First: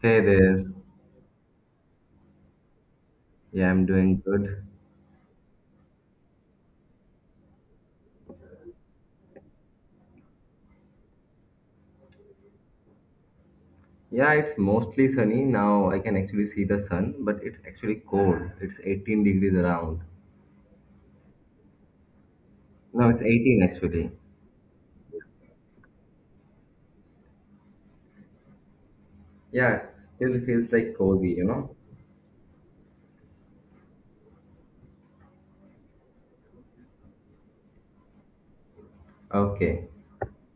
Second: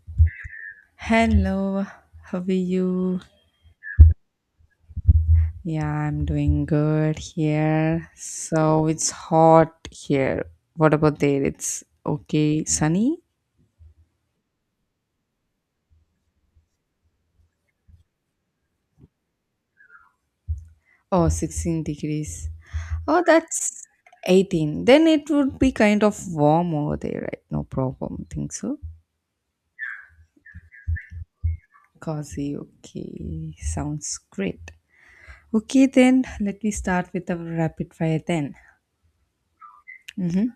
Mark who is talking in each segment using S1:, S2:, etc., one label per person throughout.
S1: Hey there.
S2: Hello, how are you?
S1: Yeah, I'm doing good.
S2: Yeah, I'm doing good here. So it's hot here. What about there? It's okay, sunny?
S1: Yeah, it's mostly sunny now. I can actually see the sun, but it's actually cold. It's 18 degrees around.
S2: Oh, 16 degrees.
S1: No, it's
S2: Oh,
S1: 18
S2: that's
S1: actually.
S2: 18. Then it would be kind of warm over there, right? No problem. Think so?
S1: Yeah, still feels cozy, you know?
S2: Cozy, okay. Sounds great. Okay, then let me start with our rapid fire then.
S1: Okay.
S2: Mm-hmm.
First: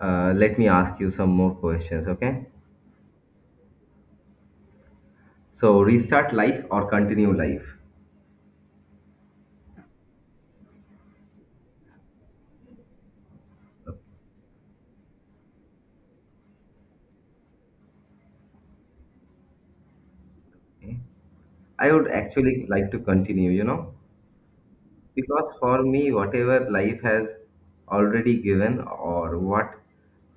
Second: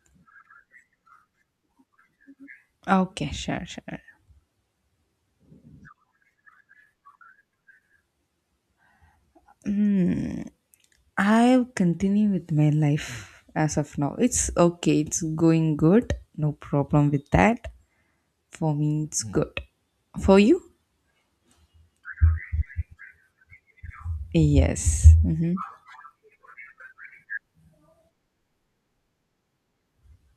S1: Let me ask you some more questions, okay?
S2: Okay, sure, sure.
S1: So, restart life or continue life?
S2: Hmm. I continue with my life as of now. It's okay. It's going good. No problem with that. For me, it's good. For you?
S1: Okay. I would actually like to continue, you know?
S2: Yes.
S1: Because
S2: Mm-hmm.
S1: for me, whatever life has already given or what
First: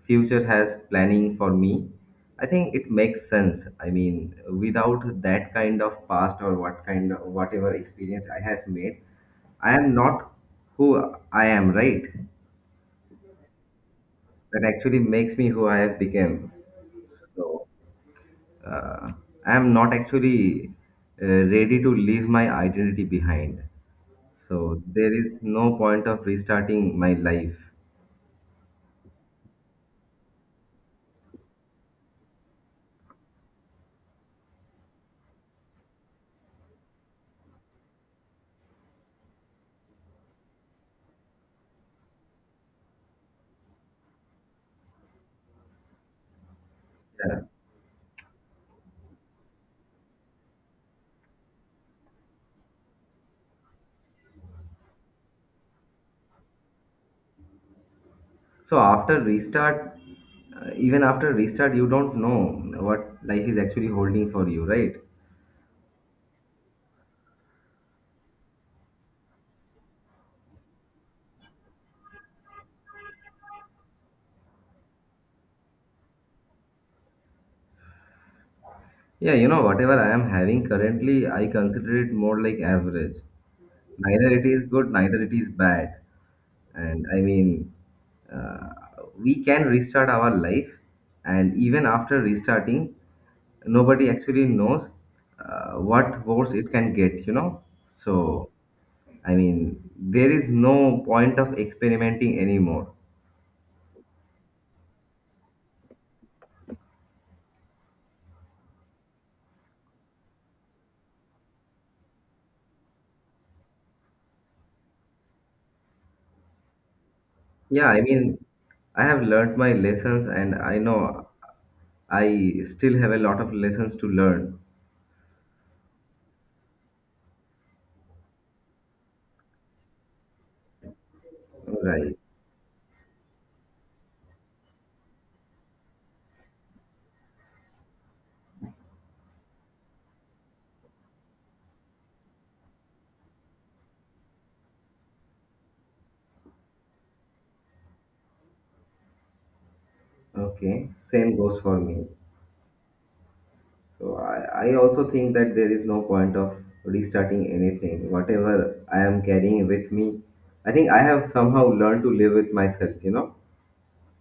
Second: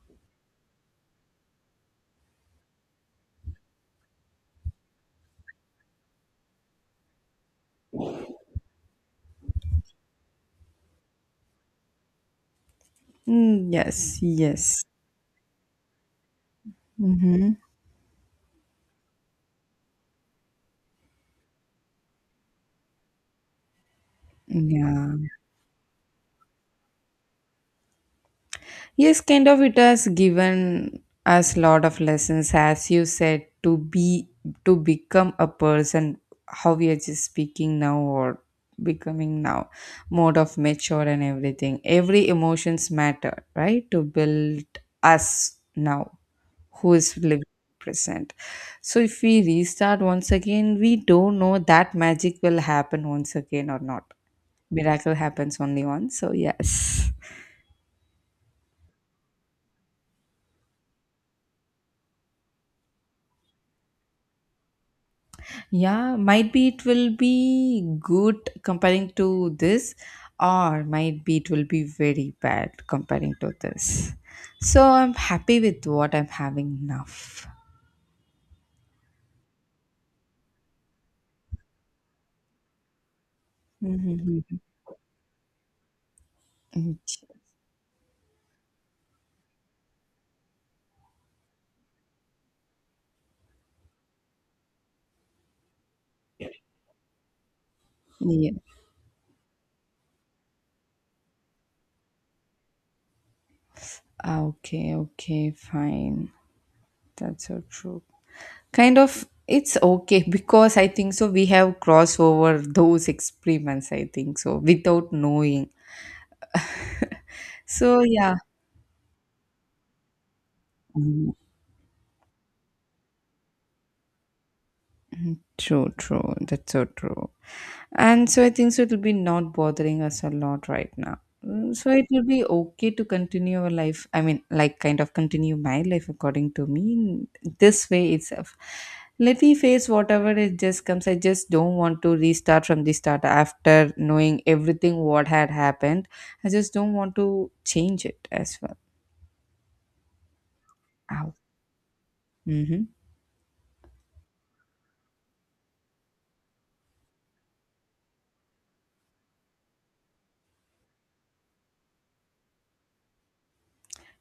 S1: future has planning for me, I think it makes sense. I mean, without that kind of past or what kind of whatever experience I have made, I am not who I am, right?
S2: Mm, yes.
S1: That
S2: Yes.
S1: actually makes me who I have become.
S2: Mm-hmm.
S1: So uh, I am not actually ready to leave my identity behind. So there
S2: Yeah.
S1: is no point of restarting my life.
S2: Yes, kind of it has given us lot of lessons, as you said, to be to become a person, how we are just speaking now or becoming now, mode of mature and everything. Every emotions matter, right? To build us now, who is
S1: Yeah.
S2: living present. So if we restart once again, we don't know that magic will happen once again or not. Miracle happens only once. So yes.
S1: So after restart, even after restart, you don't know what life is actually holding for you, right?
S2: Yeah, might be it will be good comparing to this, or might be it will be very bad comparing to this. So I'm happy with what I'm having now.
S1: Yeah, you know, whatever I am having currently, I consider it more like average. Neither it
S2: Mm-hmm.
S1: is good, neither it is bad. And I mean, uh, we can restart our life, and even after restarting, nobody actually knows what worse it can get, you know? So,
S2: Yeah.
S1: I mean, there is no point of experimenting anymore.
S2: Ah, okay, okay, fine. That's so true. Kind of, it's okay because I think so. We have crossed over those experiments, I think so, without knowing.
S1: Yeah,
S2: So,
S1: I
S2: yeah.
S1: mean, I have learned my lessons and I know
S2: Mhm.
S1: I still have a lot of lessons to learn.
S2: True, true. That's so true. And so I think so it'll be not bothering us a lot right now. Mm, so it
S1: Right.
S2: will be okay to continue our life. I mean, like kind of continue my life according to me in this way itself. Let me face whatever it just comes. I just don't want to restart from the start after knowing everything what had happened. I just don't want to change it as well.
S1: Okay.
S2: Ow.
S1: Same goes for me.
S2: Hmm.
S1: So I also think that there is no point of restarting anything. Whatever I am carrying with me, I think I have somehow learned to live with myself, you know?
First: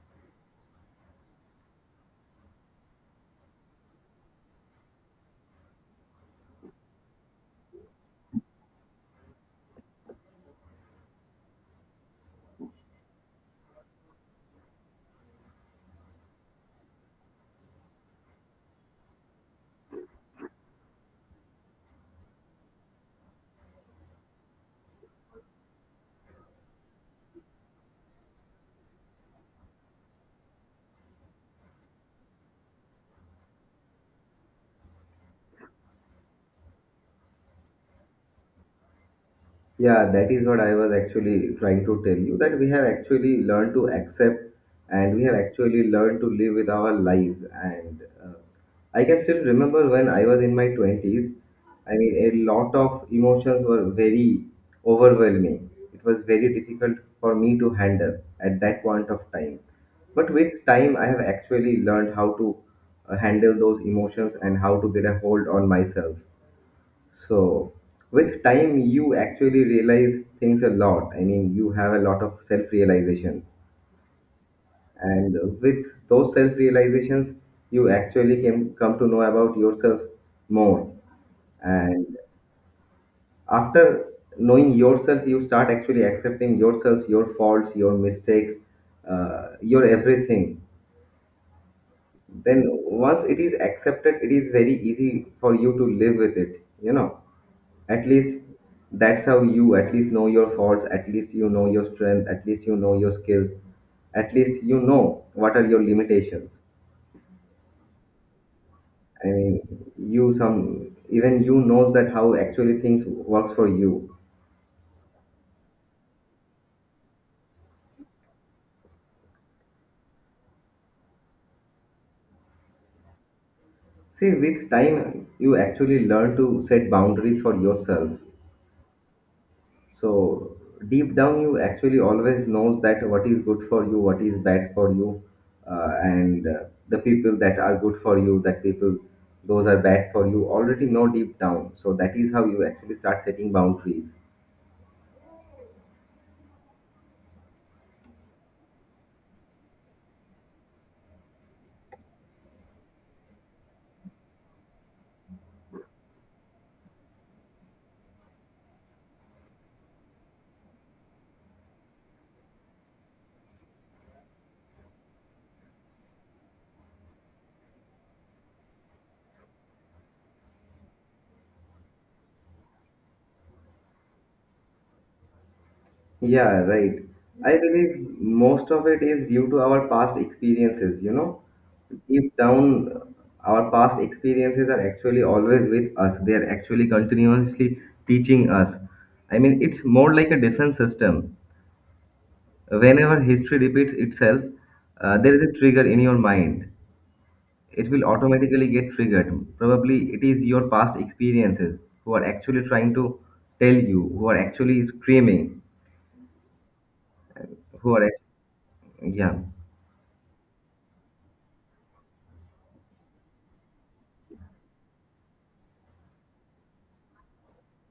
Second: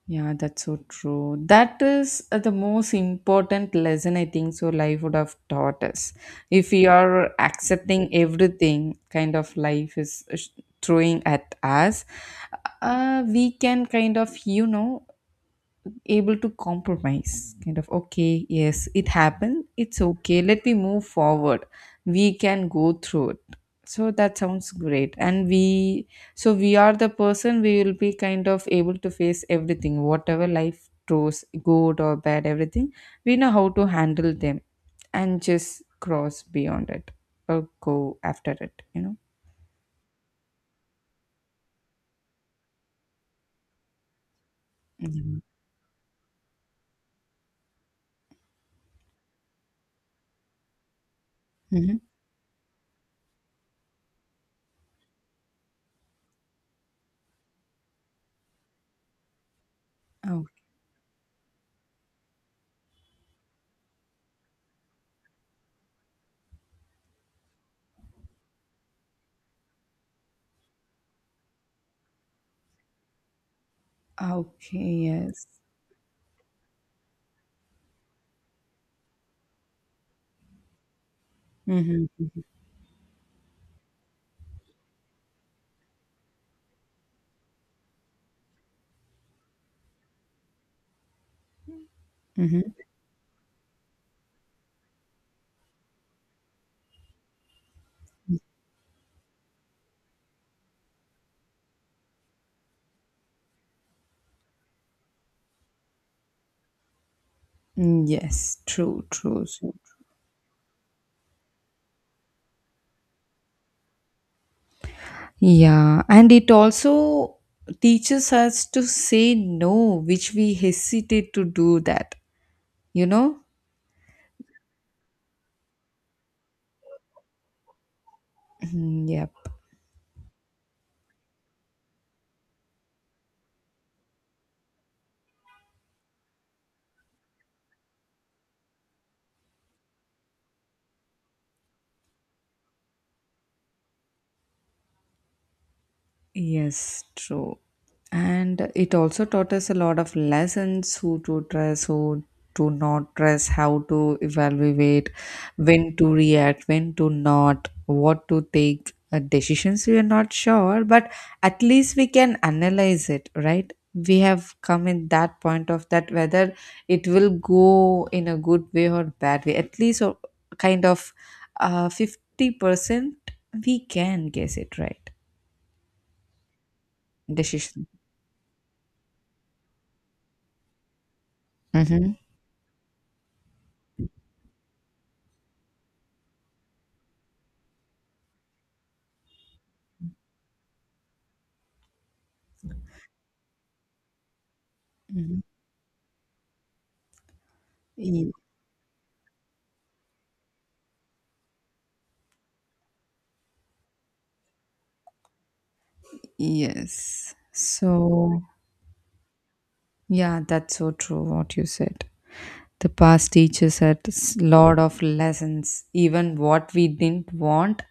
S2: Yeah, that's so true. That is the most important lesson I think so life would have taught us. If we are accepting everything kind of life is throwing at us, we can kind of, you know, able to compromise kind of, okay, yes, it happened, it's okay, let me move forward, we can go through it, so that sounds great, and we, so we are the person, we will be kind of able to face everything whatever life throws, good or bad, everything we know how to handle them and just cross beyond it or go after it, you know.
S1: Yeah, that is what I was actually trying to tell you that we have actually learned to accept and we have
S2: Mm-hmm.
S1: actually learned to live with our lives. And I can still remember when I was in my 20s. I
S2: Mm-hmm.
S1: mean, a lot of emotions were very overwhelming. It was very difficult for me to handle at that point of time. But
S2: Oh,
S1: with time, I have actually learned how to handle those emotions and how to get a hold on myself. So, with time, you actually realize things a lot. I mean, you have a lot of self realization.
S2: okay,
S1: And
S2: yes.
S1: with those self realizations, you actually can come to know about yourself more. And
S2: Mm-hmm.
S1: after knowing yourself, you start actually accepting yourselves, your faults, your mistakes, your everything. Then,
S2: Mm-hmm.
S1: once it is accepted, it is very easy for you to live with it, you know. At least that's how you at least know your faults, at least you know your strength, at least you know your skills, at least you know what are your limitations.
S2: Mm, yes, true,
S1: I
S2: true. So,
S1: mean, you some even you knows that how actually things works for you.
S2: yeah, and it also teaches us to say no, which we hesitate to do that, you know?
S1: See, with time, you actually learn to set boundaries for yourself.
S2: Mm, yeah.
S1: So deep down, you actually always knows that what is good for you, what is bad for you, and the people that are good for you, that people those are bad for you already know deep down. So that is how you actually start setting boundaries.
S2: Yes, true. And it also taught us a lot of lessons, who to trust, who to not trust, how to evaluate, when to react, when to not, what to take, decisions we are not sure, but at least we can analyze it, right? We have come in that point of that whether it will go in a good way or bad way, at least, or kind of, 50% we can guess it right
S1: Yeah, right. I
S2: decision.
S1: believe most of it is due to our past experiences. You know,
S2: Mhm.
S1: deep down, our past experiences are actually always with us. They are actually continuously teaching us. I mean, it's more like a defense system. Whenever history repeats itself, there
S2: Mhm.
S1: is a trigger in your mind. It will
S2: Y-
S1: automatically get triggered. Probably it is your past experiences who are actually trying to tell you, who are actually screaming,
S2: Yes.
S1: who are, act-
S2: So,
S1: yeah.
S2: yeah, that's so true what you said. The past teaches us a lot of lessons, even what we didn't want,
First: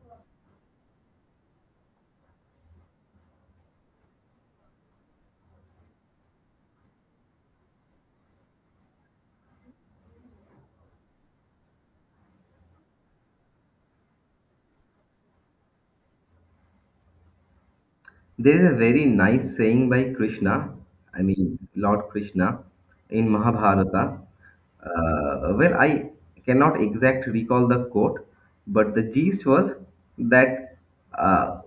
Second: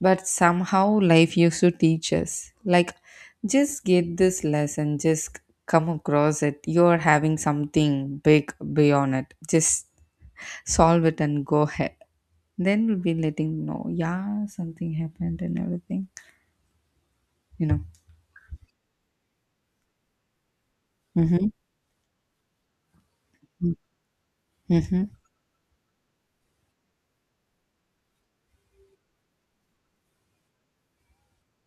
S2: but somehow life used to teach us. Like, just get this lesson, just come across it. You're having something big beyond it. Just solve it and go ahead. Then we'll be letting know, yeah, something happened and everything, you know.
S1: There's a very nice saying by Krishna, I
S2: Mm-hmm.
S1: mean Lord Krishna, in Mahabharata.
S2: Mm-hmm.
S1: Well, I cannot exact recall the quote, but the gist was that uh,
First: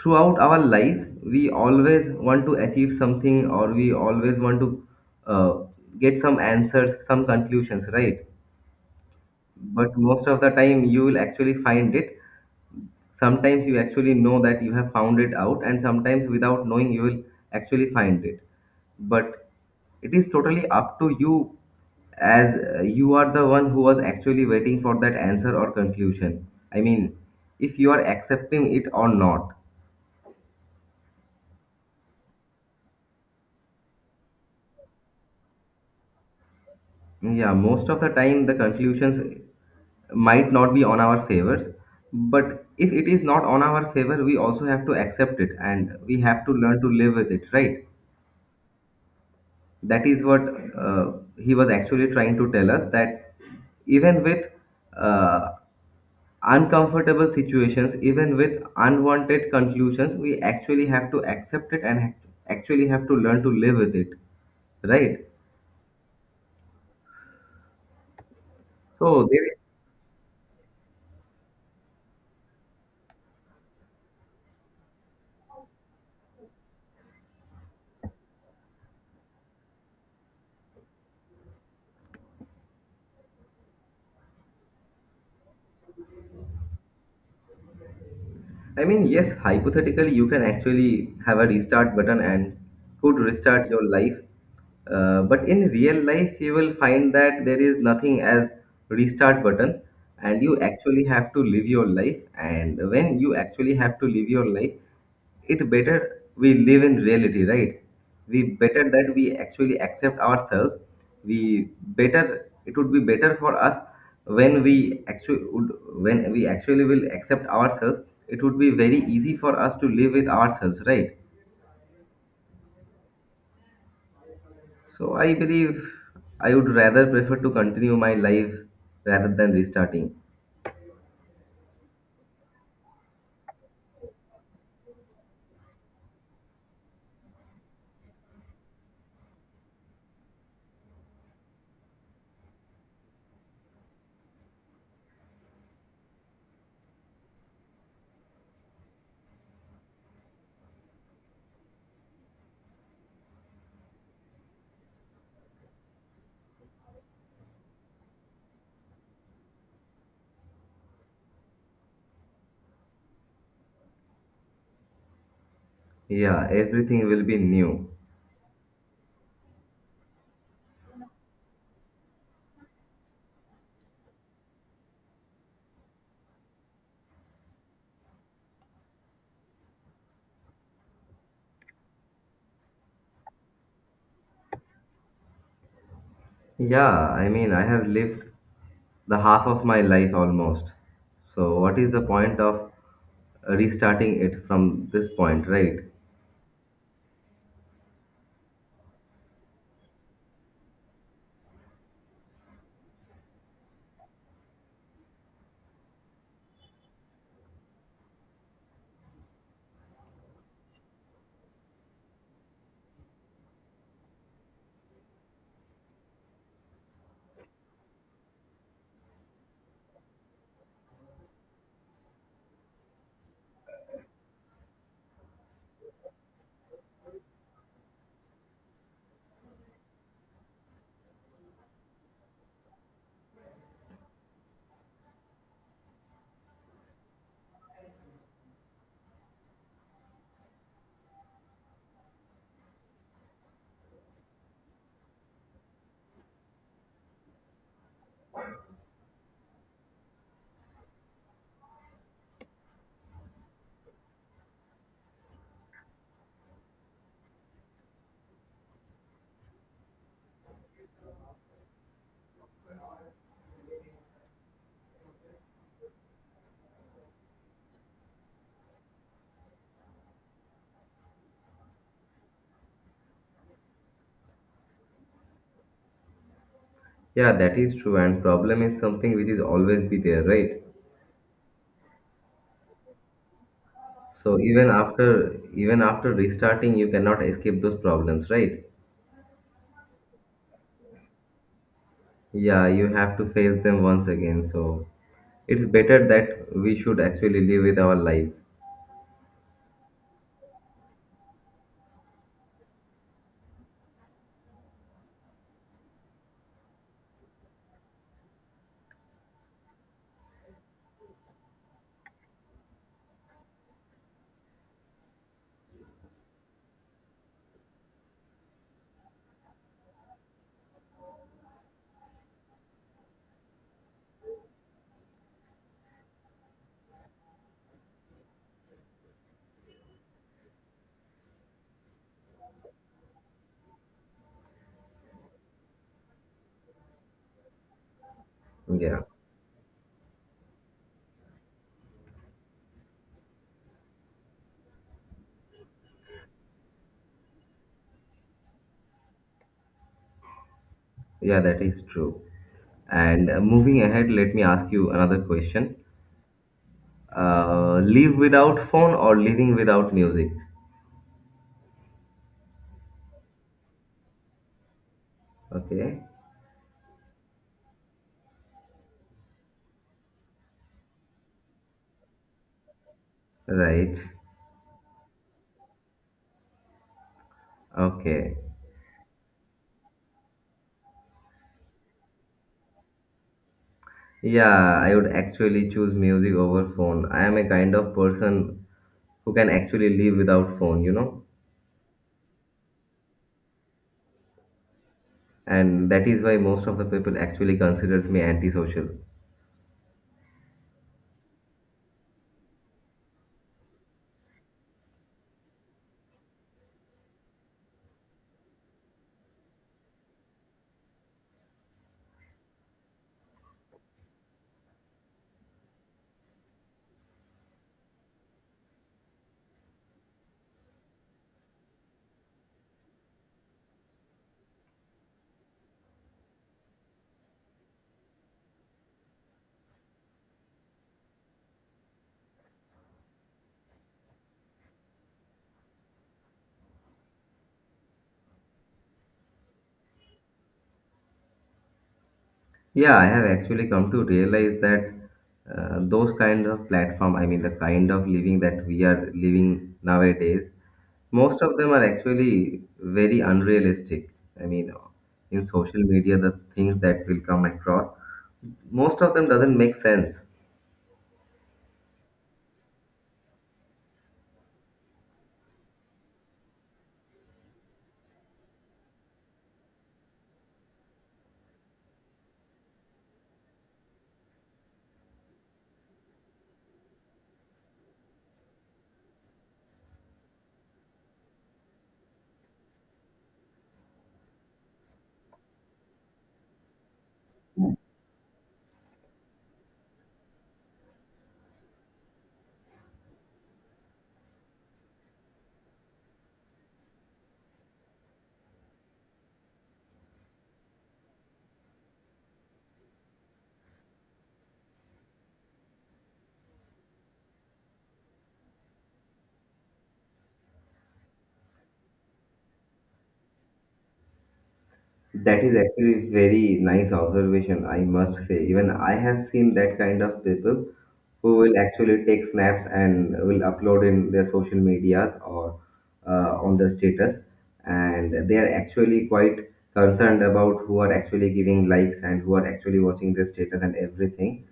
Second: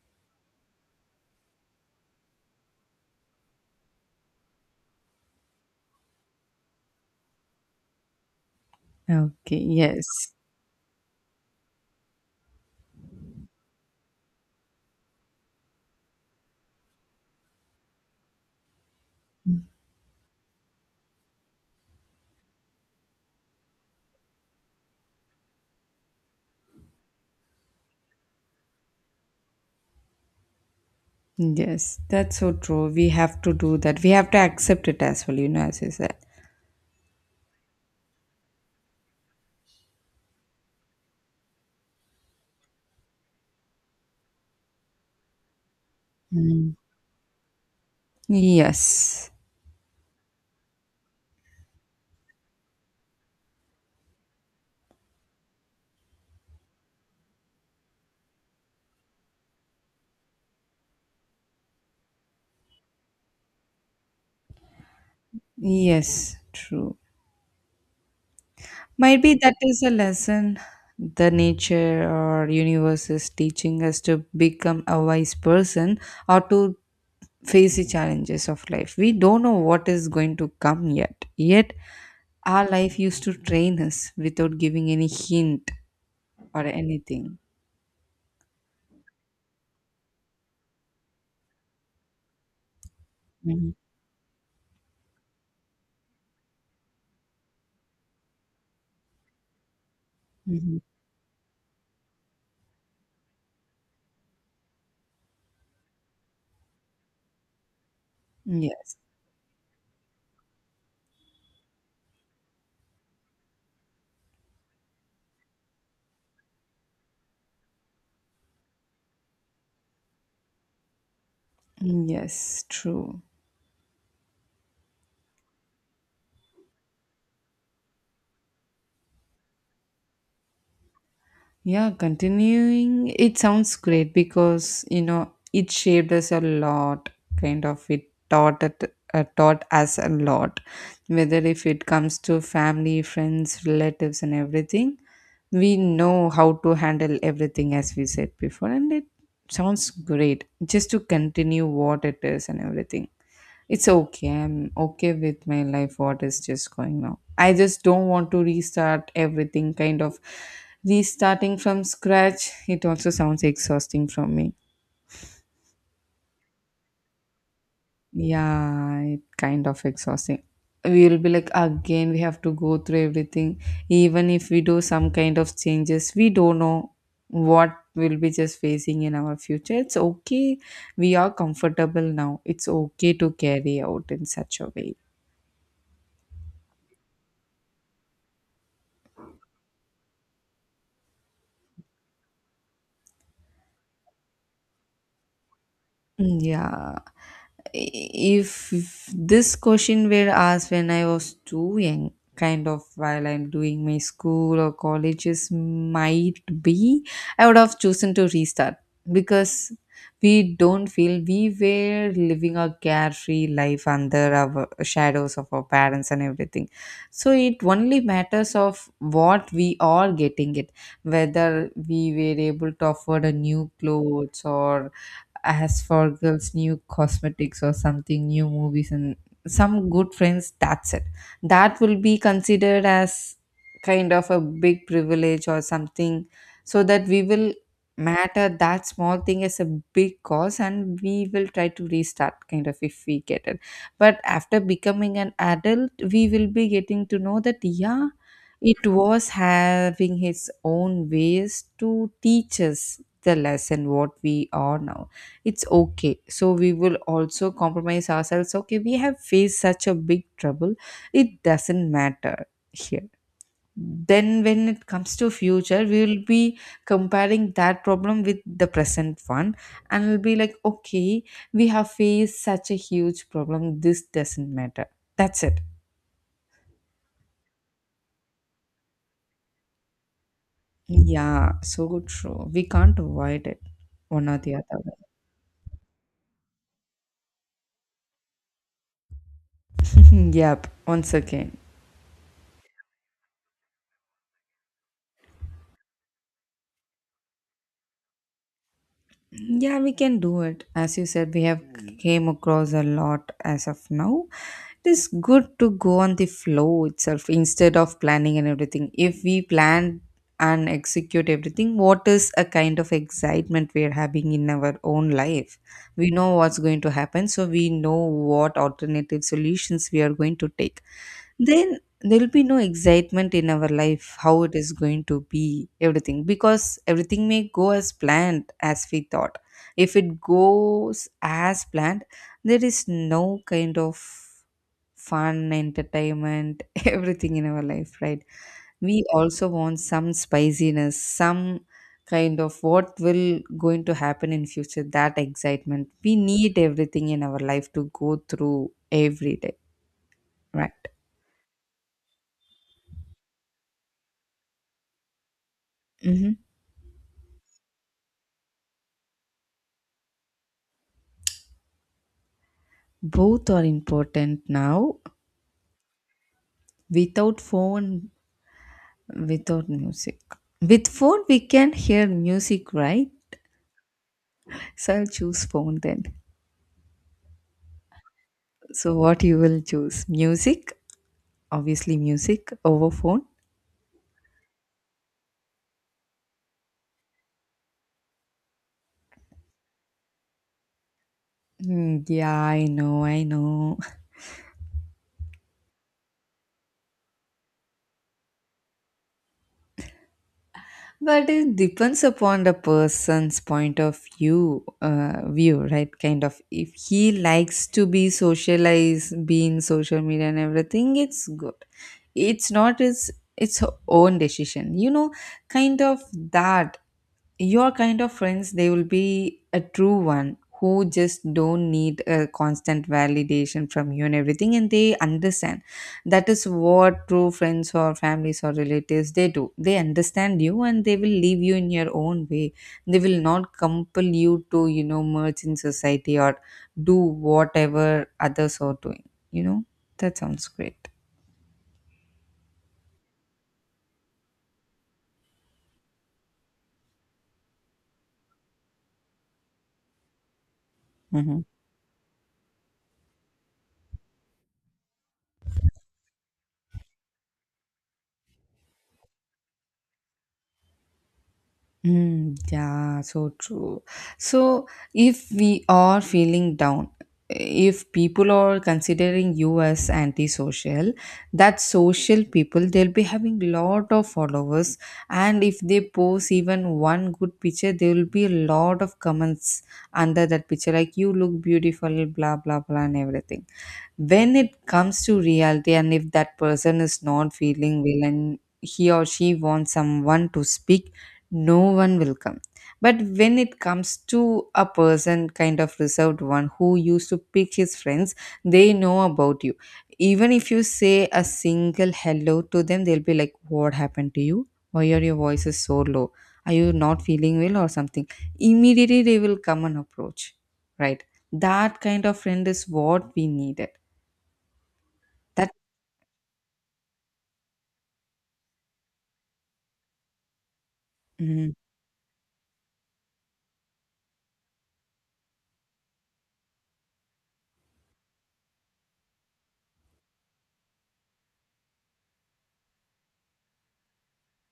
S1: throughout our lives we always want to achieve something or we always want to uh, get some answers, some conclusions, right?
S2: Okay,
S1: But
S2: yes.
S1: most of the time you will actually find it, sometimes you actually know that you have found it out and sometimes without knowing you will actually find it, but it is totally up to you as you are the one who was actually waiting for that answer or conclusion. I mean, if you are accepting it or not.
S2: Yes, that's so true. We have to do that. We have to accept it as well, you know, as you said.
S1: Yeah, most of the time the conclusions might not be on our favors, but if it is not on our favor we also have to accept it and we have to
S2: Mm.
S1: learn to live with it, right?
S2: Yes,
S1: That is what uh, he was actually trying to tell us that even with uh, uncomfortable situations, even with unwanted conclusions, we actually have to accept it and actually have to learn to live with it, right?
S2: yes, true. Might
S1: So
S2: be
S1: there.
S2: that is a lesson the nature or universe is teaching us to become a wise person or to face the challenges of life. We don't know what is going to come yet. Yet, our life used to train us without giving any hint or anything.
S1: I mean, yes, hypothetically, you can actually have a restart button and could restart
S2: Mhm.
S1: your life. But in real life, you will find that there is nothing as restart button, and you
S2: Mhm.
S1: actually have to live your life. And when you actually have to live your life, it better we live in reality, right? We better
S2: Yes,
S1: that we actually accept ourselves, we better it would be better for us when we actually would when we actually will accept ourselves, it would be very easy for us to live with ourselves, right?
S2: yes, true.
S1: So I believe I would rather prefer to continue my life rather than restarting.
S2: Yeah, continuing, it sounds great because, you know, it shaped us a lot, kind of. It, taught us a lot, whether if it comes to family, friends, relatives, and everything. We know how to handle everything, as we said before, and it sounds great just to continue what it is and everything. It's okay. I'm okay with my life, what is just going on. I just don't want to restart everything, kind of restarting from scratch. It also sounds exhausting from me.
S1: Yeah, everything will be new.
S2: Yeah, it kind of exhausting. We will be like, again, we have to go through everything. Even if we do some kind of changes, we don't know what we'll be just facing in our future. It's okay. We are comfortable now. It's okay to carry out in such a way.
S1: Yeah, I mean, I have lived the half of my life almost. So, what is the point of restarting it from this point, right?
S2: Mm, yeah. I- If this question were asked when I was too young, kind of while I'm doing my school or colleges, might be, I would have chosen to restart because we don't feel we were living a carefree life under our shadows of our parents and everything. So it only matters of what we are getting it, whether we were able to afford a new clothes, or as for girls new cosmetics or something, new movies and some good friends, that's it, that will be considered as kind of a big privilege or something, so that we will matter that small thing as a big cause and we will try to restart kind of if we get it. But after becoming an adult we will be getting to know that, yeah, it was having his own ways to teach us the lesson what we are now. It's okay, so we will also compromise ourselves. So, okay, we have faced such a big trouble, it doesn't matter here, then when it comes to future we will be comparing that problem with the present one and we'll be like, okay, we have faced such a huge problem, this doesn't matter, that's it.
S1: Yeah, that is true. And problem is something which is always be there, right?
S2: Yeah, so true, we can't avoid it, one or
S1: So
S2: the other way.
S1: even after restarting, you cannot escape those problems, right?
S2: Yep, once again.
S1: Yeah, you have to face them once again. So it's better that we should actually live with our lives.
S2: Yeah, we can do it. As you said, we have came across a lot as of now, it is good to go on the flow itself instead of planning and everything. If we plan and execute everything, what is a kind of excitement we are having in our own life? We know what's going to happen, so we know what alternative solutions we are going to take, then there will be no excitement in our life how it is going to be everything, because everything may go as planned as we thought. If it goes as planned, there is no kind of fun, entertainment, everything in our life, right?
S1: Yeah,
S2: We also want some spiciness, some kind of what will going to happen in future, that excitement. We need everything in our life to go through every day, right?
S1: yeah, that is true. And moving ahead, let me ask you another question.
S2: Hmm.
S1: Live without phone or living without music.
S2: Both are important now.
S1: Okay.
S2: Without phone, without music. With phone, we can hear music, right?
S1: Right.
S2: So I'll choose phone then.
S1: Okay.
S2: So what you will choose? Music, obviously music over phone.
S1: Yeah, I would actually choose music over phone. I am a kind of person who can actually live without phone, you know.
S2: Hmm, yeah, I know, I know.
S1: And that is why most of the people actually considers me antisocial.
S2: But it depends upon the person's point of view, view, right? Kind of, if he likes to be socialized, be in social media and everything, it's good. It's not his, its own decision, you know, kind of that. Your kind of friends, they will be a true one who just don't need a constant validation from you and everything, and they understand. That is what true friends or families or relatives, they do, they understand you and they will leave you in your own way. They will not compel you to, you know, merge in society or do whatever others are doing, you know. That sounds great.
S1: Yeah, I have actually come to realize that those kinds of platform, I mean the kind of living that we are living nowadays, most
S2: Mhm.
S1: of them are actually very unrealistic. I mean, in social media, the things that will come across, most of them doesn't make sense.
S2: Mm, yeah, so true. So, if we are feeling down, if people are considering you as antisocial, that social people they'll be having lot of followers, and if they post even one good picture, there will be a lot of comments under that picture, like you look beautiful, blah blah blah, and everything. When it comes to reality and if that person is not feeling well and he or she wants someone to speak, no one will come. But when it comes to a person kind of reserved one who used to pick his friends, they know about you. Even if you say a single hello to them, they'll be like, what happened to you, why are your voices so low, are you not feeling well or something? Immediately they will come and approach, right? That kind of friend is what we needed.
S1: That
S2: That.
S1: is actually very nice observation, I must say. Even I have seen that kind of people who
S2: Mm-hmm.
S1: will actually take snaps and will upload in their social media or on the status, and they are actually quite concerned about who are actually giving likes and who are actually watching their status and everything.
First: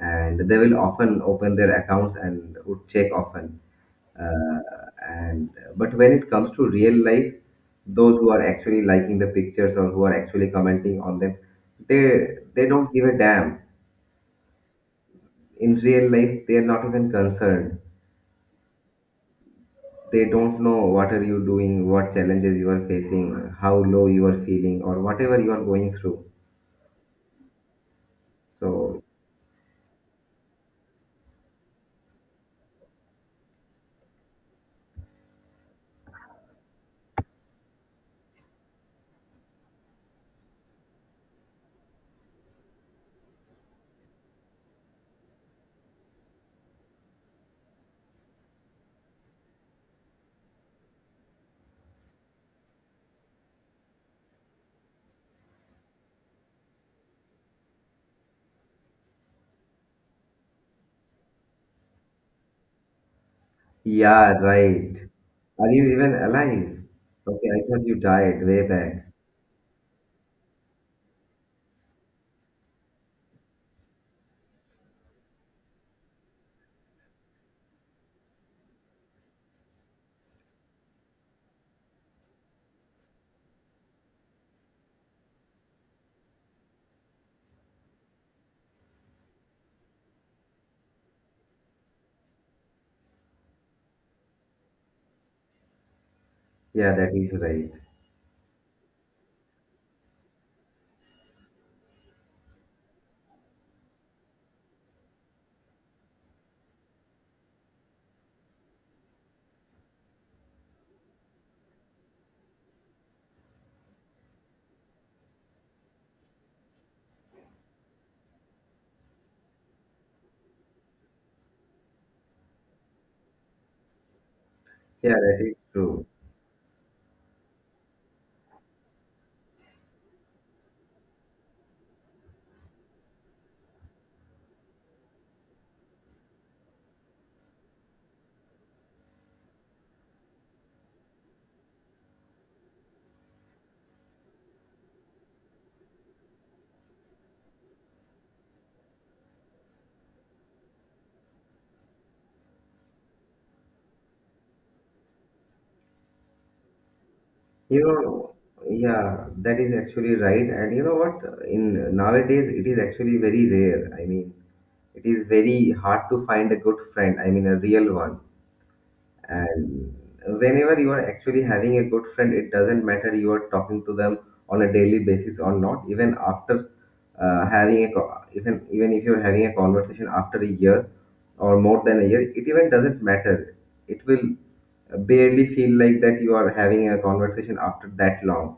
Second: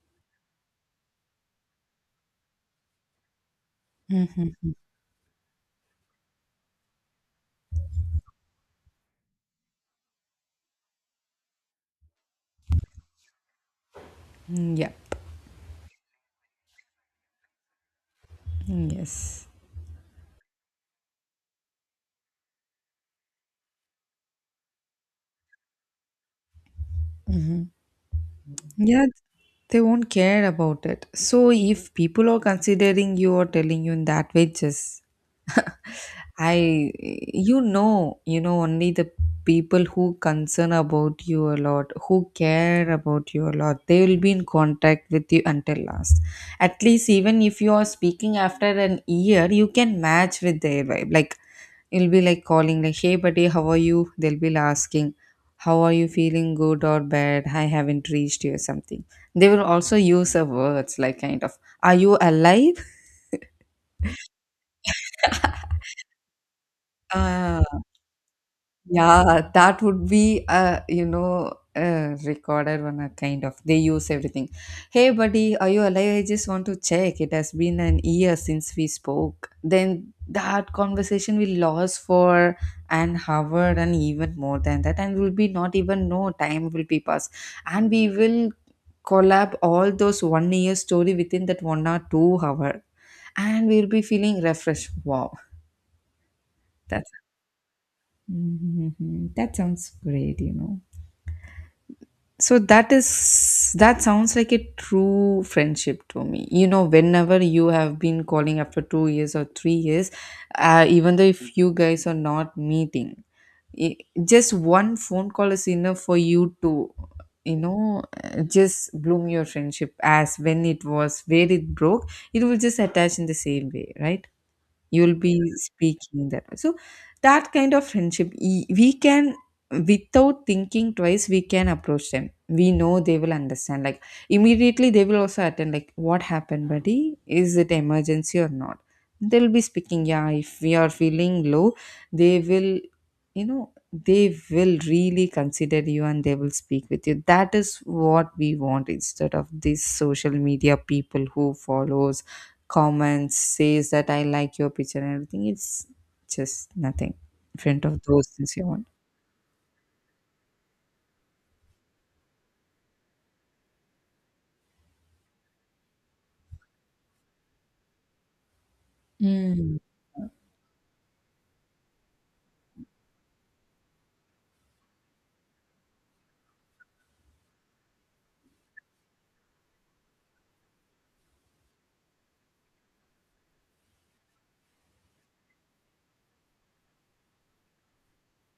S1: And they will often open their accounts and would check often, uh,
S2: Mm-hmm.
S1: and but when it comes to real life, those who are actually liking the pictures or who are actually commenting on them, they they don't give a damn.
S2: Mm, yep.
S1: In real life they are not even concerned.
S2: Yes.
S1: They don't know what are you doing, what challenges you are facing, how low you are feeling or whatever you are going through. So
S2: Yeah, they won't care about it. So if people are considering you or telling you in that way, just I, you know only the people who concern about you a lot, who care about you a lot. They will be in contact with you until last. At least even if you are speaking after an year, you can match with their vibe. Like you'll be like calling like, "Hey buddy, how are you?" They'll be asking, how are you feeling, good or bad? I haven't reached you something. They will also use of words like, kind of, are you alive?
S1: yeah, right. Are you even alive? Okay, I
S2: uh,
S1: thought you died way back.
S2: yeah, that would be recorded one, kind of they use everything. Hey buddy, are you alive? I just want to check, it has been an year since we spoke. Then that conversation will last for an hour and even more than that, and will be not even, no time will be passed, and we will collab all those 1 year story within that 1 or 2 hour, and we'll be feeling refreshed. Wow,
S1: Yeah,
S2: that's
S1: that is right.
S2: Mhm. that sounds great, you know. So that is, that sounds like a true friendship to me. You know, whenever you have been calling after 2 years or 3 years, even though if you guys are not meeting, i- just one phone call is enough for you to, just bloom your friendship. As when it was, where it broke, it will just attach in the same way, right? You'll
S1: Yeah,
S2: be
S1: that is true.
S2: speaking that way. So that kind of friendship, we can, without thinking twice, we can approach them. We know they will understand. Like immediately they will also attend, like what happened buddy, is it emergency or not. They'll be speaking, yeah, if we are feeling low, they will, you know, they will really consider you and they will speak with you. That is what we want, instead of these social media people who follows, comments, says that I like your picture and everything. It's just nothing in
S1: You
S2: front of those
S1: know,
S2: things you want.
S1: yeah, that is actually right. And you know what? In nowadays, it is actually very rare. I mean, it is very hard to find a good friend. I mean, a real one.
S2: Mm.
S1: And whenever you are actually having a good friend, it doesn't matter you are talking to them on a daily basis or not. Even after even if you're having a conversation after a year or more than a year, it even doesn't matter. It will barely feel like that you are having a conversation after that long.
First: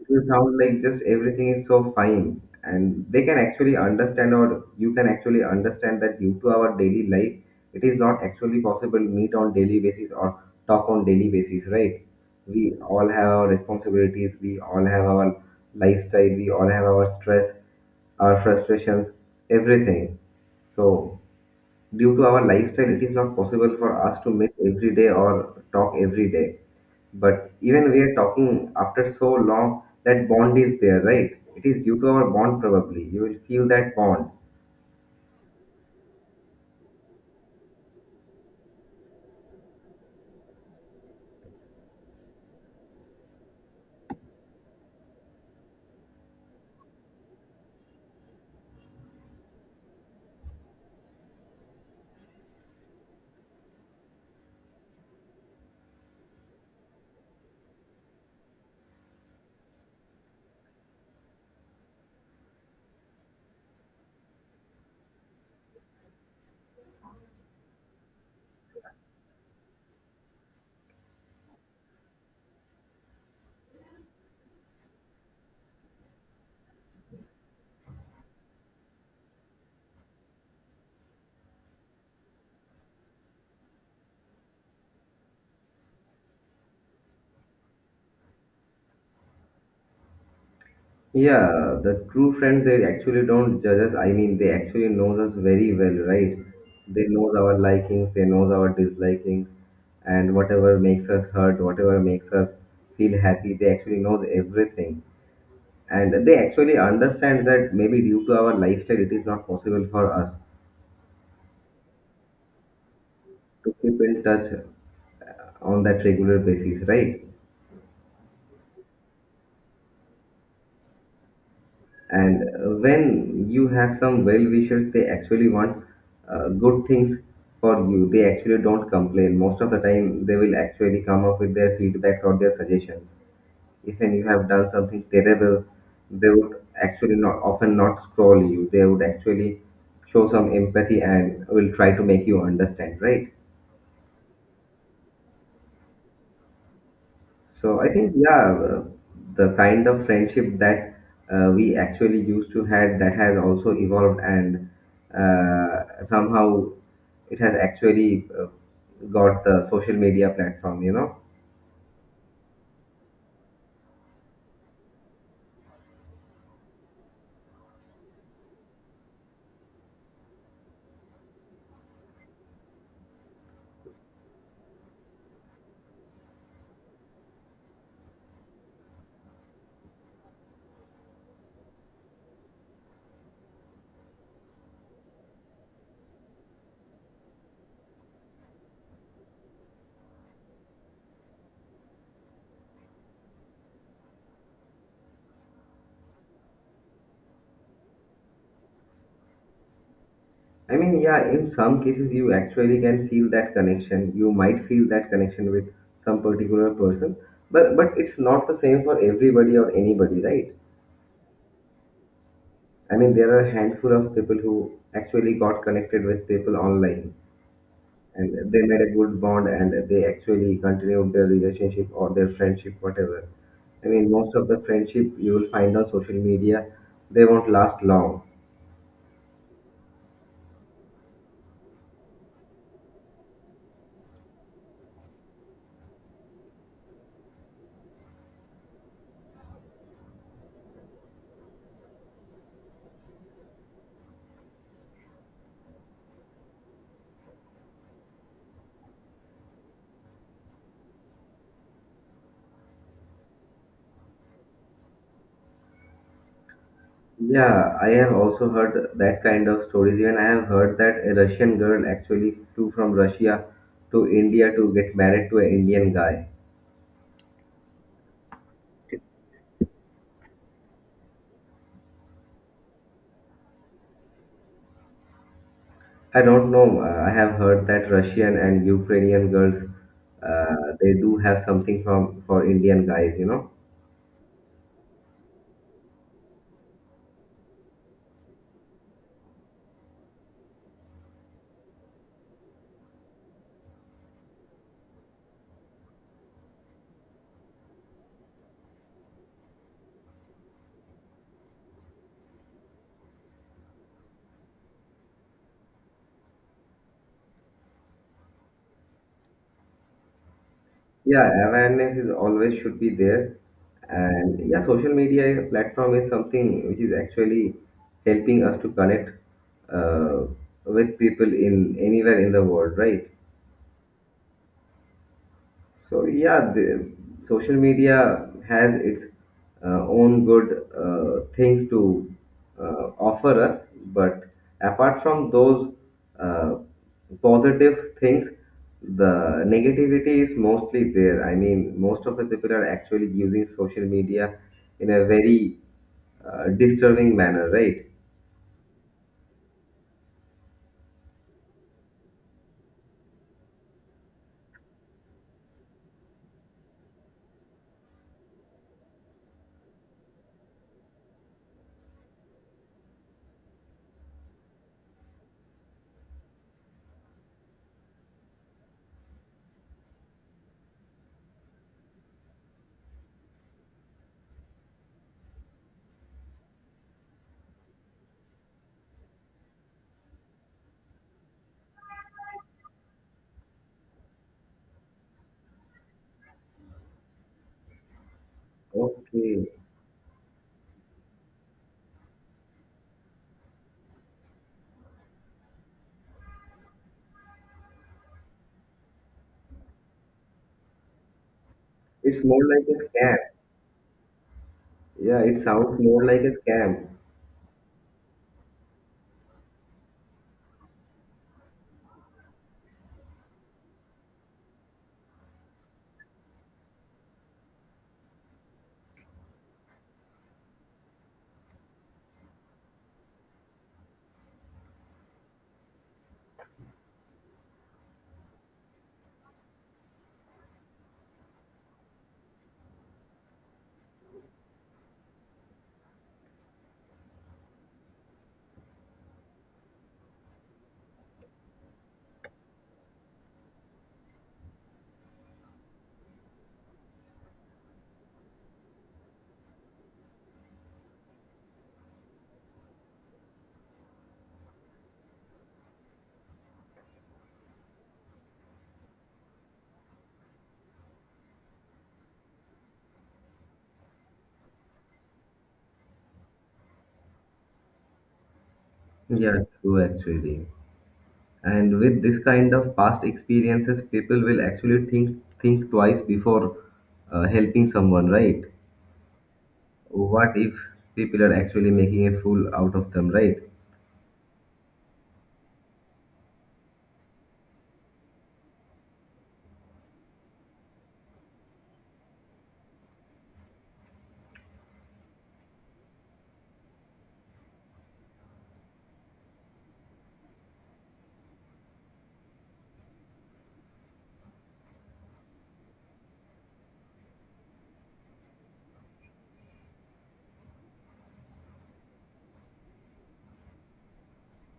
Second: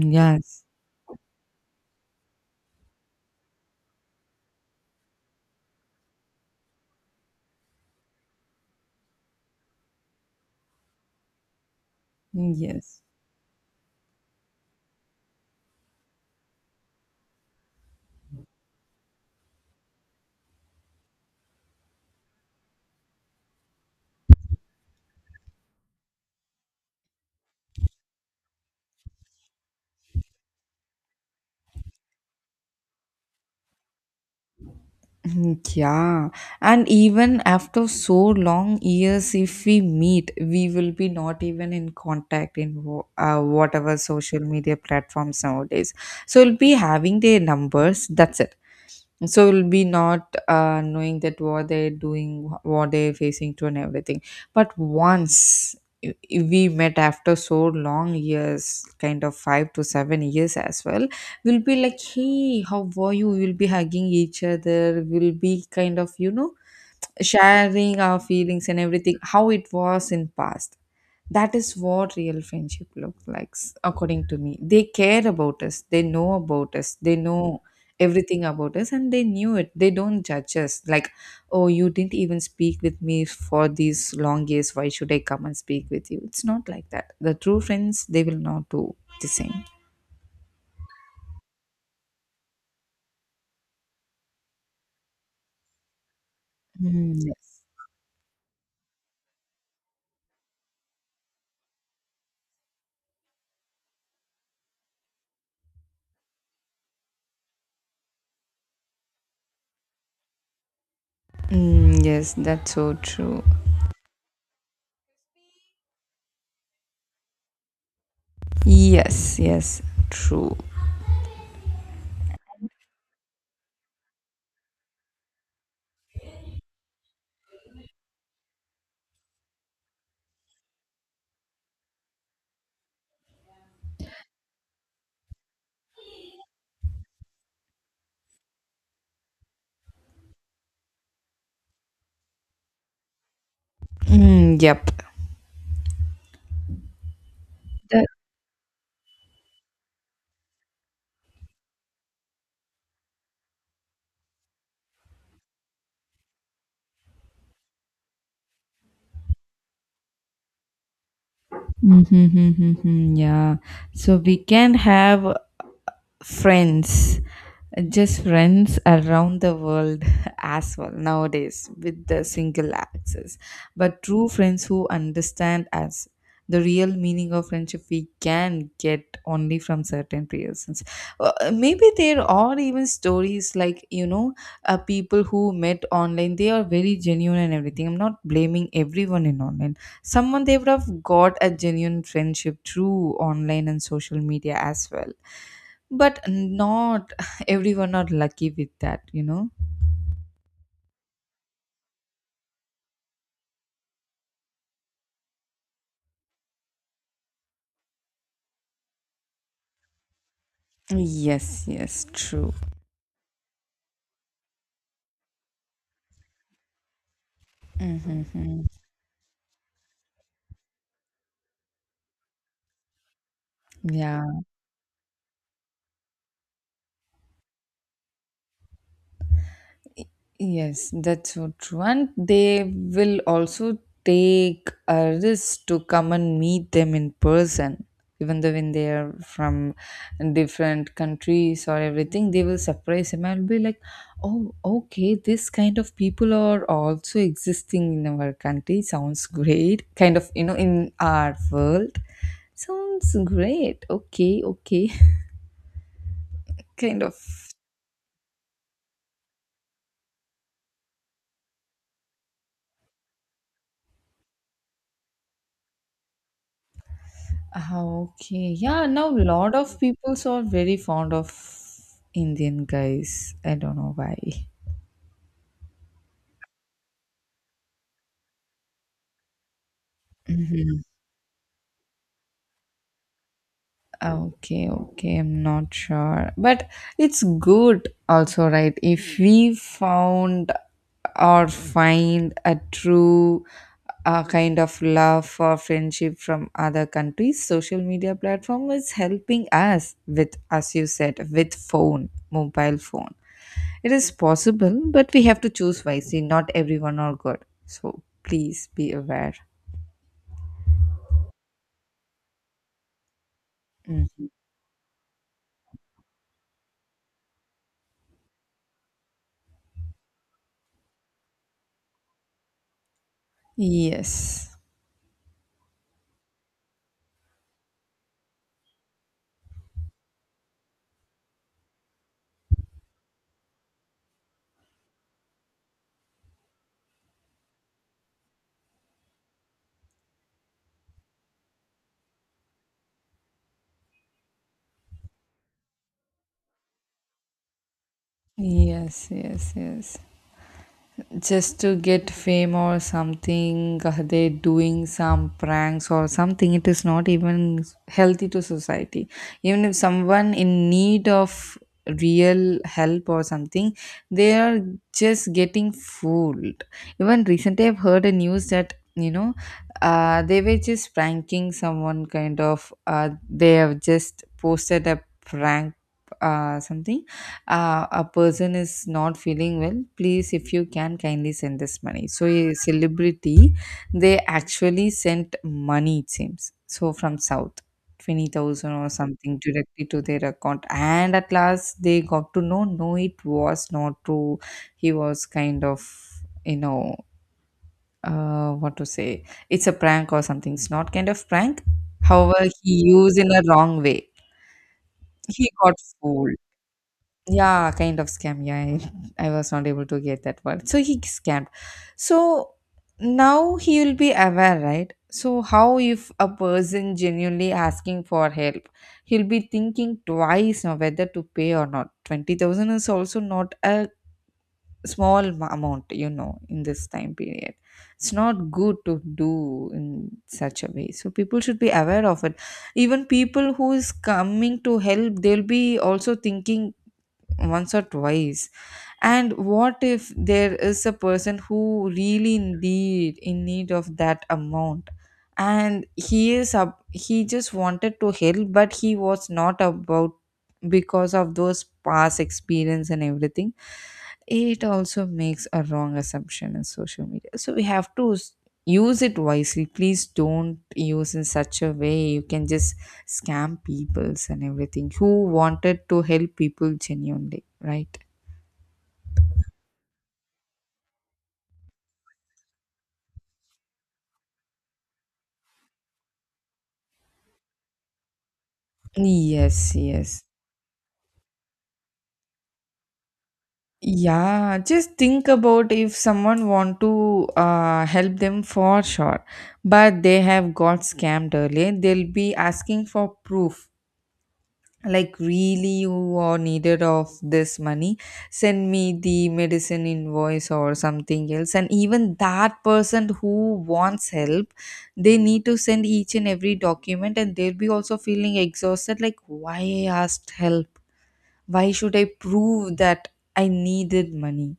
S1: It will sound
S2: Yes.
S1: like just everything is so fine, and they can actually understand, or you can actually understand that due to our daily life, it is not actually possible meet on daily basis or talk on daily basis, right? We
S2: Yes.
S1: all have our responsibilities, we all have our lifestyle, we all have our stress, our frustrations, everything. So, due to our lifestyle, it is not possible for us to meet every day or talk every day. But even we are talking after so long, that bond is there, right? It is due to our bond, probably. You will feel that bond.
S2: Mm, yeah. And even after so long years, if we meet, we will be not even in contact in whatever social media platforms nowadays. So we'll be having their numbers. That's it. So we'll be not knowing that what they're doing, what they're facing to and everything. But once we met after so long years, kind of 5 to 7 years as well, we'll be like, hey how were you? We'll be hugging each other, we'll be kind of, you know, sharing our feelings and everything, how it was in past. That is what real friendship looks like, according to me. They care about us, they know about us, they know everything about us, and they knew it. They don't judge us like, oh you didn't even speak with me for these long years, why should I come and speak with you. It's not like that. The true friends, they will not do the same.
S1: Yeah, the true friends, they actually don't judge us. I mean, they actually knows us very well, right? They
S2: Mm,
S1: knows our
S2: yes.
S1: likings, they knows our dislikings, and whatever makes us hurt, whatever makes us feel happy, they actually knows everything. And they actually understands that maybe due to our lifestyle, it is not possible for us
S2: Mm, yes, that's so true.
S1: to keep in touch on that regular basis, right?
S2: Yes, yes, true.
S1: And when you have some well wishers, they actually want good things for you. They actually don't complain. Most of the time, they will actually come up with their feedbacks or their suggestions. If and you have done something terrible, they would actually not often not scroll you. They would actually show some empathy and will try to make you understand, right?
S2: Mm, yep.
S1: So I
S2: The
S1: think the kind of friendship that we actually used to had that has also evolved and somehow it has actually got the social media platform. You know,
S2: Mm-hmm, yeah. So we can have friends, just friends around the world as well nowadays with the single access. But true friends who understand us, the real meaning of friendship, we can get only from certain persons. Maybe there are even stories, like, you know, people who met online, they are very genuine and everything. I'm not blaming everyone in online. Someone, they would have got a genuine friendship through online and social media as well. But not everyone are lucky with that, you know.
S1: I mean, yeah, in some cases you actually can feel that connection. You might feel that connection with some particular person, but it's not the same for everybody or anybody, right?
S2: Yes, yes, true.
S1: I mean, there are a handful of people who actually got connected with people online, and
S2: Mm-hmm.
S1: they made a good bond and they actually continued their relationship or their friendship whatever. I mean, most
S2: Yeah.
S1: of the friendship you will find on social media, they won't last long.
S2: Yes, that's so true. And they will also take a risk to come and meet them in person, even though when they are from different countries or everything. They will surprise him and be like, oh okay, this kind of people are also existing in our country. Sounds great. Kind of, you know, in our world. Sounds great. Okay, okay. Kind of.
S1: Yeah, I have also heard that kind of stories. Even I have heard that a Russian girl actually flew from Russia to India to get married to an Indian guy.
S2: Ah, okay, yeah, now lot of people are very fond of Indian guys. I don't know why.
S1: I don't know, I have heard that Russian and Ukrainian girls, they do have something from for Indian guys, you know.
S2: Ah, okay, okay, I'm not sure. But it's good also, right? If we found or find a true kind of love or friendship from other countries. Social media platform is helping us with, as you said, with phone, mobile phone. It is possible, but we have to choose wisely. Not everyone are good. So please be aware.
S1: Yeah, awareness is always should be there.
S2: Mm.
S1: And yeah, social media platform is something which is actually helping us to connect uh, with people in anywhere in the world, right?
S2: Yes.
S1: So yeah, the social media has its own good things to offer us, but apart from those uh, positive things, the negativity is mostly there. I mean, most of the people are actually using social media in a very disturbing manner, right?
S2: Yes, yes, yes. Just to get fame or something, they're doing some pranks or something. It is not even healthy to society. Even if someone in need of real help or something, they are just getting fooled. Even recently I've heard a news that, you know, they were just pranking someone, kind of, they have just posted a prank, something, a person is not feeling well, please if you can kindly send this money. So a celebrity, they actually sent money, it seems so, from south, 20,000 or something,
S1: Okay,
S2: directly to their account. And at last they got to know, no it was not true. He was kind of, you know, what to say, it's a prank or something. It's not kind of prank,
S1: it's more
S2: however
S1: like
S2: he
S1: a scam.
S2: used in a wrong way.
S1: Yeah, it
S2: He got
S1: sounds more like a
S2: fooled.
S1: scam.
S2: Yeah, kind of scam. Yeah, I was not able to get that word. So he scammed. So now he will be aware, right? So how, if a person genuinely asking for help, he'll be thinking twice now whether to pay or not. 20,000 is also not a small amount, you know, in this time period. It's not good to do in such a way. So people should be aware of it. Even people who is coming to help, they'll be also thinking once or twice, and what if there is a person who really indeed, in need of that amount, and he is up, he just wanted to help but he was not about, because of those past experience and everything. It also makes a wrong assumption in social media. So we have to use it wisely. Please don't use in such a way, you can just scam peoples and everything who wanted to help people genuinely, right?
S1: Yeah, true actually. And with this kind of past experiences, people will actually think twice before helping someone, right?
S2: Yes, yes.
S1: What if people are actually making a fool out of them, right?
S2: Yeah, just think about if someone want to help them for sure, but they have got scammed earlier, they'll be asking for proof. Like, really you are needed of this money, send me the medicine invoice or something else. And even that person who wants help, they need to send each and every document, and they'll be also feeling exhausted like, why I asked help, why should I prove that I needed money.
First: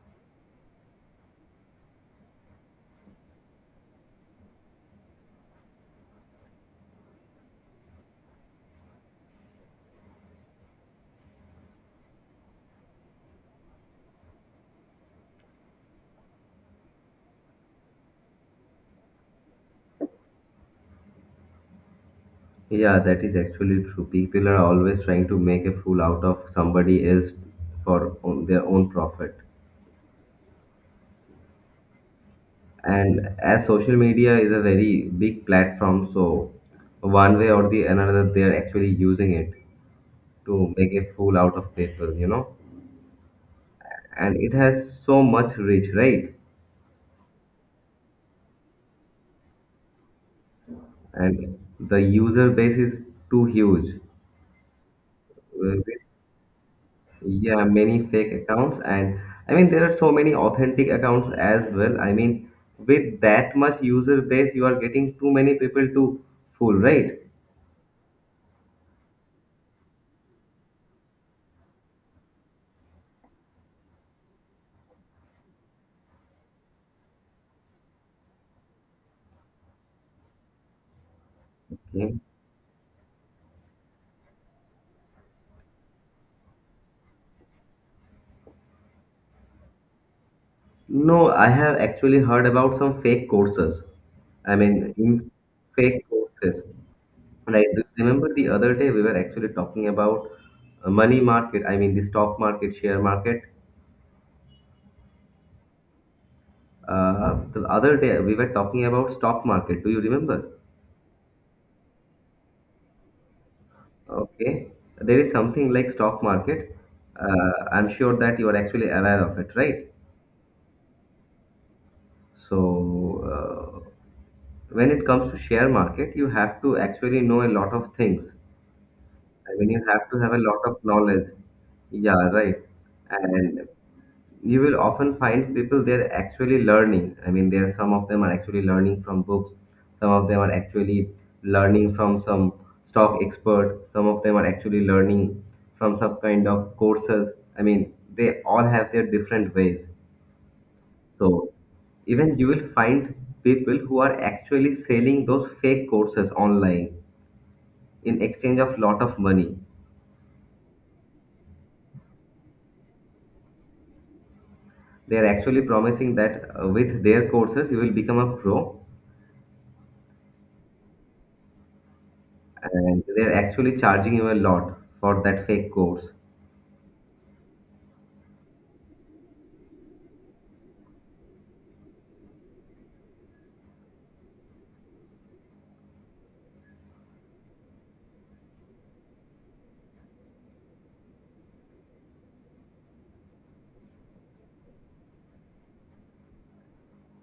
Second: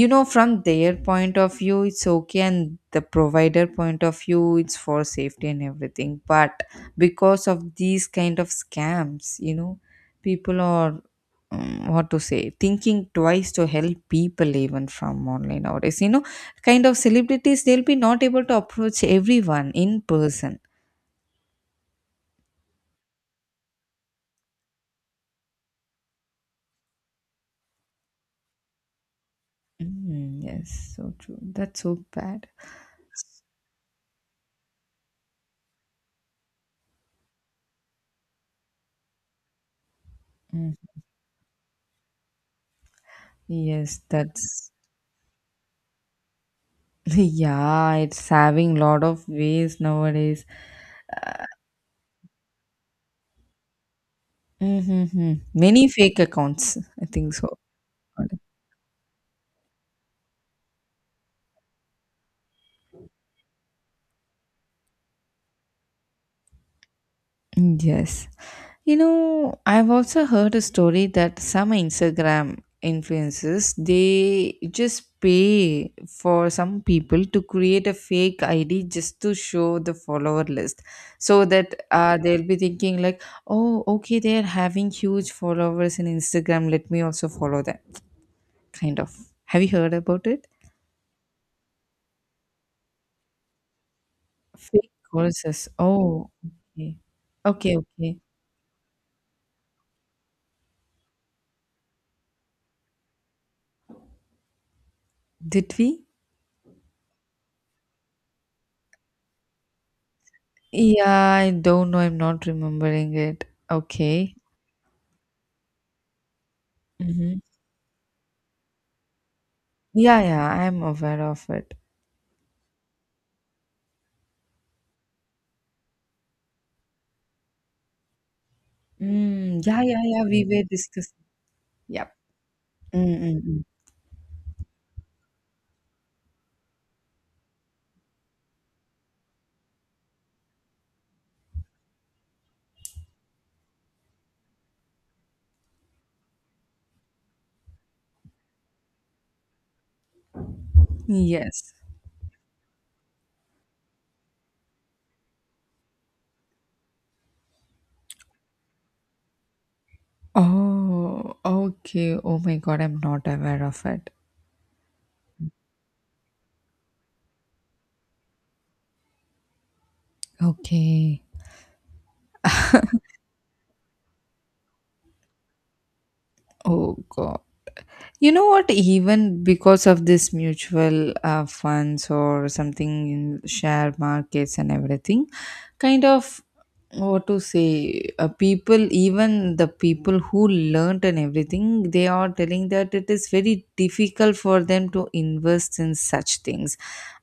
S2: You know, from their point of view it's okay, and the provider point of view it's for safety and everything. But because of these kind of scams, you know, people are, what to say, thinking twice to help people even from online nowadays, you know. Kind of celebrities, they'll be not able to approach everyone in person.
S1: Yeah, that is actually true. People are always trying to make a fool out of somebody else for own, their own profit.
S2: Mm, yes, so true. That's so bad.
S1: And as social media is a very big platform, so one way or the another, they are actually using it to
S2: Mm.
S1: make a fool out of people, you know?
S2: Yes,
S1: And it
S2: that's
S1: has so much reach, right?
S2: yeah, it's having lot of ways nowadays.
S1: And the user base is too huge.
S2: Mm-hmm.
S1: Uh,
S2: Many fake accounts, I think so.
S1: Yeah, many fake accounts, and I mean there are so many authentic accounts as well. I mean, with that much user base, you are getting too many people to fool, right?
S2: Yes. You know, I've also heard a story that some Instagram influencers, they just pay for some people to create a fake ID, just to show the follower list, so that
S1: Okay.
S2: they'll be thinking like, "Oh okay, they're having huge followers in Instagram, let me also follow them." Kind of. Have you heard about it?
S1: No, I have actually heard about some fake courses. I
S2: Fake
S1: mean, in
S2: courses.
S1: fake
S2: Oh,
S1: courses,
S2: okay.
S1: right?
S2: Okay, okay.
S1: Remember the other day we were actually talking about money market. I mean, the stock market, share market.
S2: Did we?
S1: The other day we were talking about stock market. Do you remember?
S2: Yeah, I don't know. I'm not remembering it. Okay.
S1: Okay, there is something like stock market.
S2: Mm-hmm.
S1: I'm sure that you are actually aware of it, right?
S2: Yeah, yeah, I'm aware of it.
S1: So, uh, when it comes to share market, you have to actually know a lot of things. I
S2: Mm,
S1: mean,
S2: yeah,
S1: you
S2: yeah,
S1: have to
S2: yeah.
S1: have a
S2: We
S1: lot
S2: were
S1: of
S2: discussing.
S1: knowledge.
S2: Yep.
S1: Yeah, right.
S2: Mm-mm.
S1: And you will often find people, they're actually learning. I mean, there are some of them are actually learning from books, some of them are actually learning from some stock expert, some of them are actually learning from some kind of courses. I mean, they all have their different ways. So
S2: Yes.
S1: even you will find people who are actually selling those fake courses online in exchange of lot of money.
S2: Oh, okay. Oh my God, I'm not aware of it.
S1: They are actually promising that with their courses you will become a pro,
S2: Okay.
S1: and they're actually charging you a lot for that fake course.
S2: Oh God. You know what? Even because of this mutual funds or something in share markets and everything, kind of, what to say, people, even the people who learnt and everything, they are telling that it is very difficult for them to invest in such things.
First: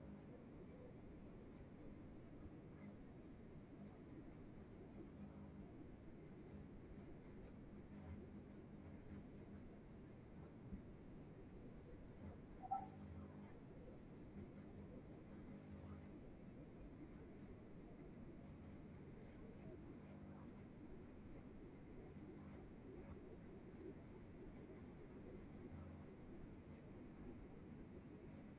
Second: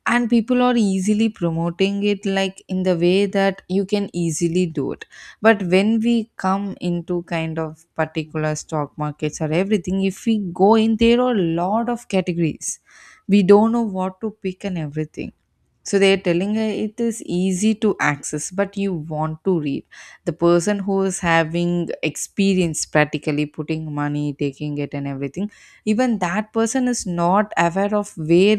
S2: And people are easily promoting it, like in the way that you can easily do it. But when we come into kind of particular stock markets or everything, if we go in, there are a lot of categories, we don't know what to pick and everything. So they're telling her it is easy to access, but you want to read. The person who is having experience, practically putting money, taking it, and everything, even that person is not aware of where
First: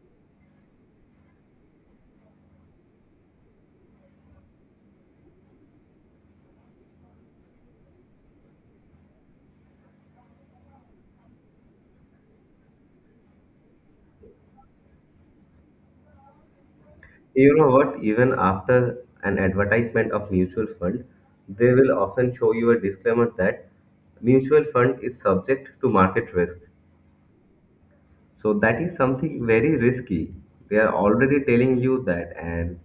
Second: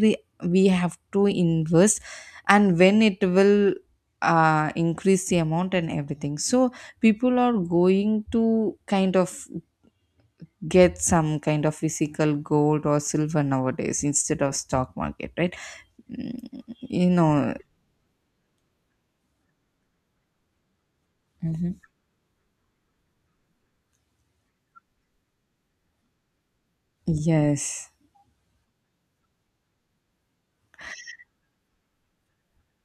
S2: we have to invest, and when it will increase the amount and everything. So people are going to kind of get some kind of physical gold or silver nowadays instead of stock market, right? Mm, you know.
S1: You know what? Even after an advertisement of mutual fund, they will often show you a disclaimer that mutual fund is subject to market risk.
S2: Yes.
S1: So that is something very risky. They are already telling you that. And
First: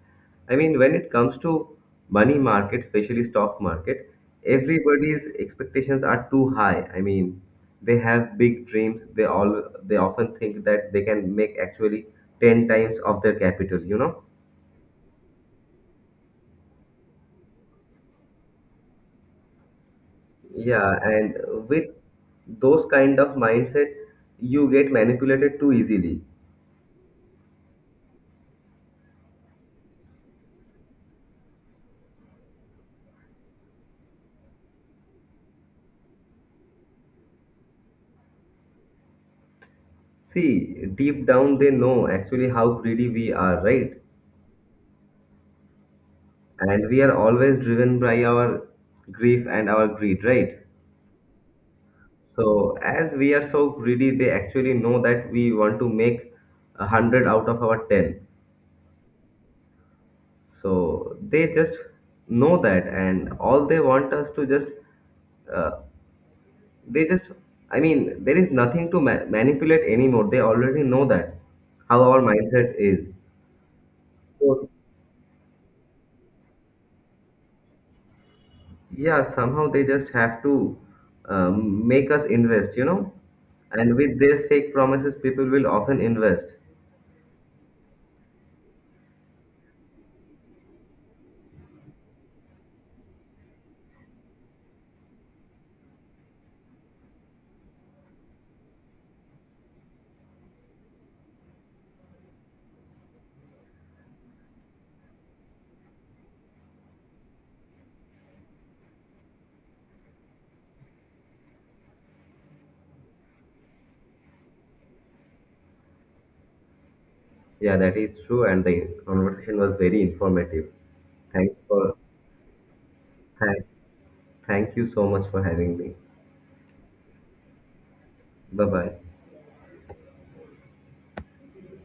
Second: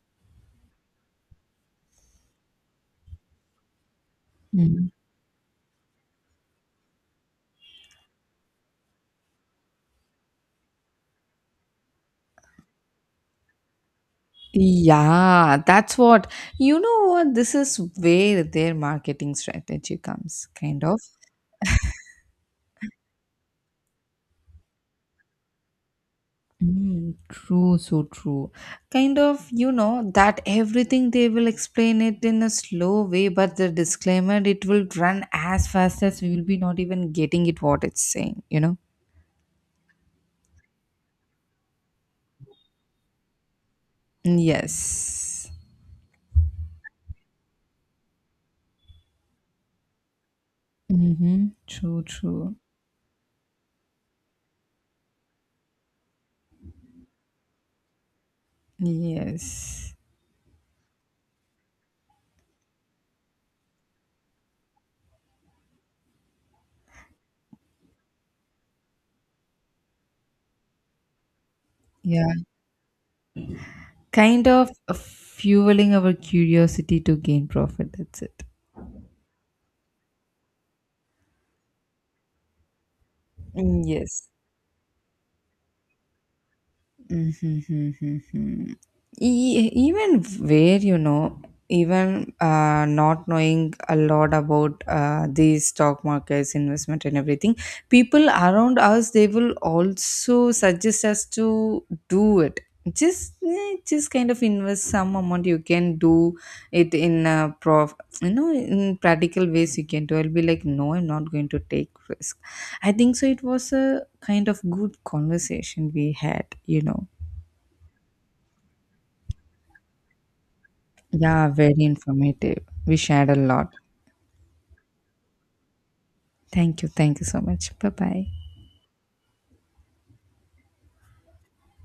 S1: I mean, when it comes to money market, especially stock market,
S2: Mm.
S1: everybody's expectations are too high. I mean, they have big dreams. They often think that they can make actually 10 times of their capital, you know?
S2: Yeah, that's what. You know what, this is where their marketing strategy comes, kind of.
S1: Yeah, and with those kind of mindset, you get manipulated too easily.
S2: Mm, true, so true. Kind of, you know, that everything they will explain it in a slow way, but the disclaimer it will run as fast as, we will be not even getting it what it's saying, you know.
S1: See, deep down they know actually how greedy we are, right?
S2: Yes.
S1: And we are always driven by our grief and our greed, right?
S2: Mm-hmm. True, true.
S1: So as we are so greedy, they actually know that we want to make 100 out of our 10.
S2: Yes.
S1: So they just know that, and all they want us to just uh, they just, I mean, there is nothing to manipulate anymore. They already know that how our
S2: Yeah.
S1: mindset is.
S2: Kind
S1: So
S2: of fueling our curiosity to gain profit. That's it.
S1: yeah, somehow they just have to make us invest, you know.
S2: Mm,
S1: And with
S2: yes.
S1: their fake promises, people will often invest.
S2: Mm-hmm. Even where, you know, even not knowing a lot about these stock markets, investment, and everything, people around us, they will also suggest us to do it. Just, just kind of invest some amount. You can do it in a prof, you know, in practical ways you can do. I'll be like, no I'm not going to take risk. I think so it was a kind of good conversation we had, you know.
S1: Yeah, that is true, and the conversation was very informative.
S2: Yeah,
S1: Thanks
S2: very
S1: for
S2: informative, we shared a
S1: thank,
S2: lot.
S1: thank you so much for having me.
S2: Thank you, thank you so much, bye bye.
S1: Bye bye.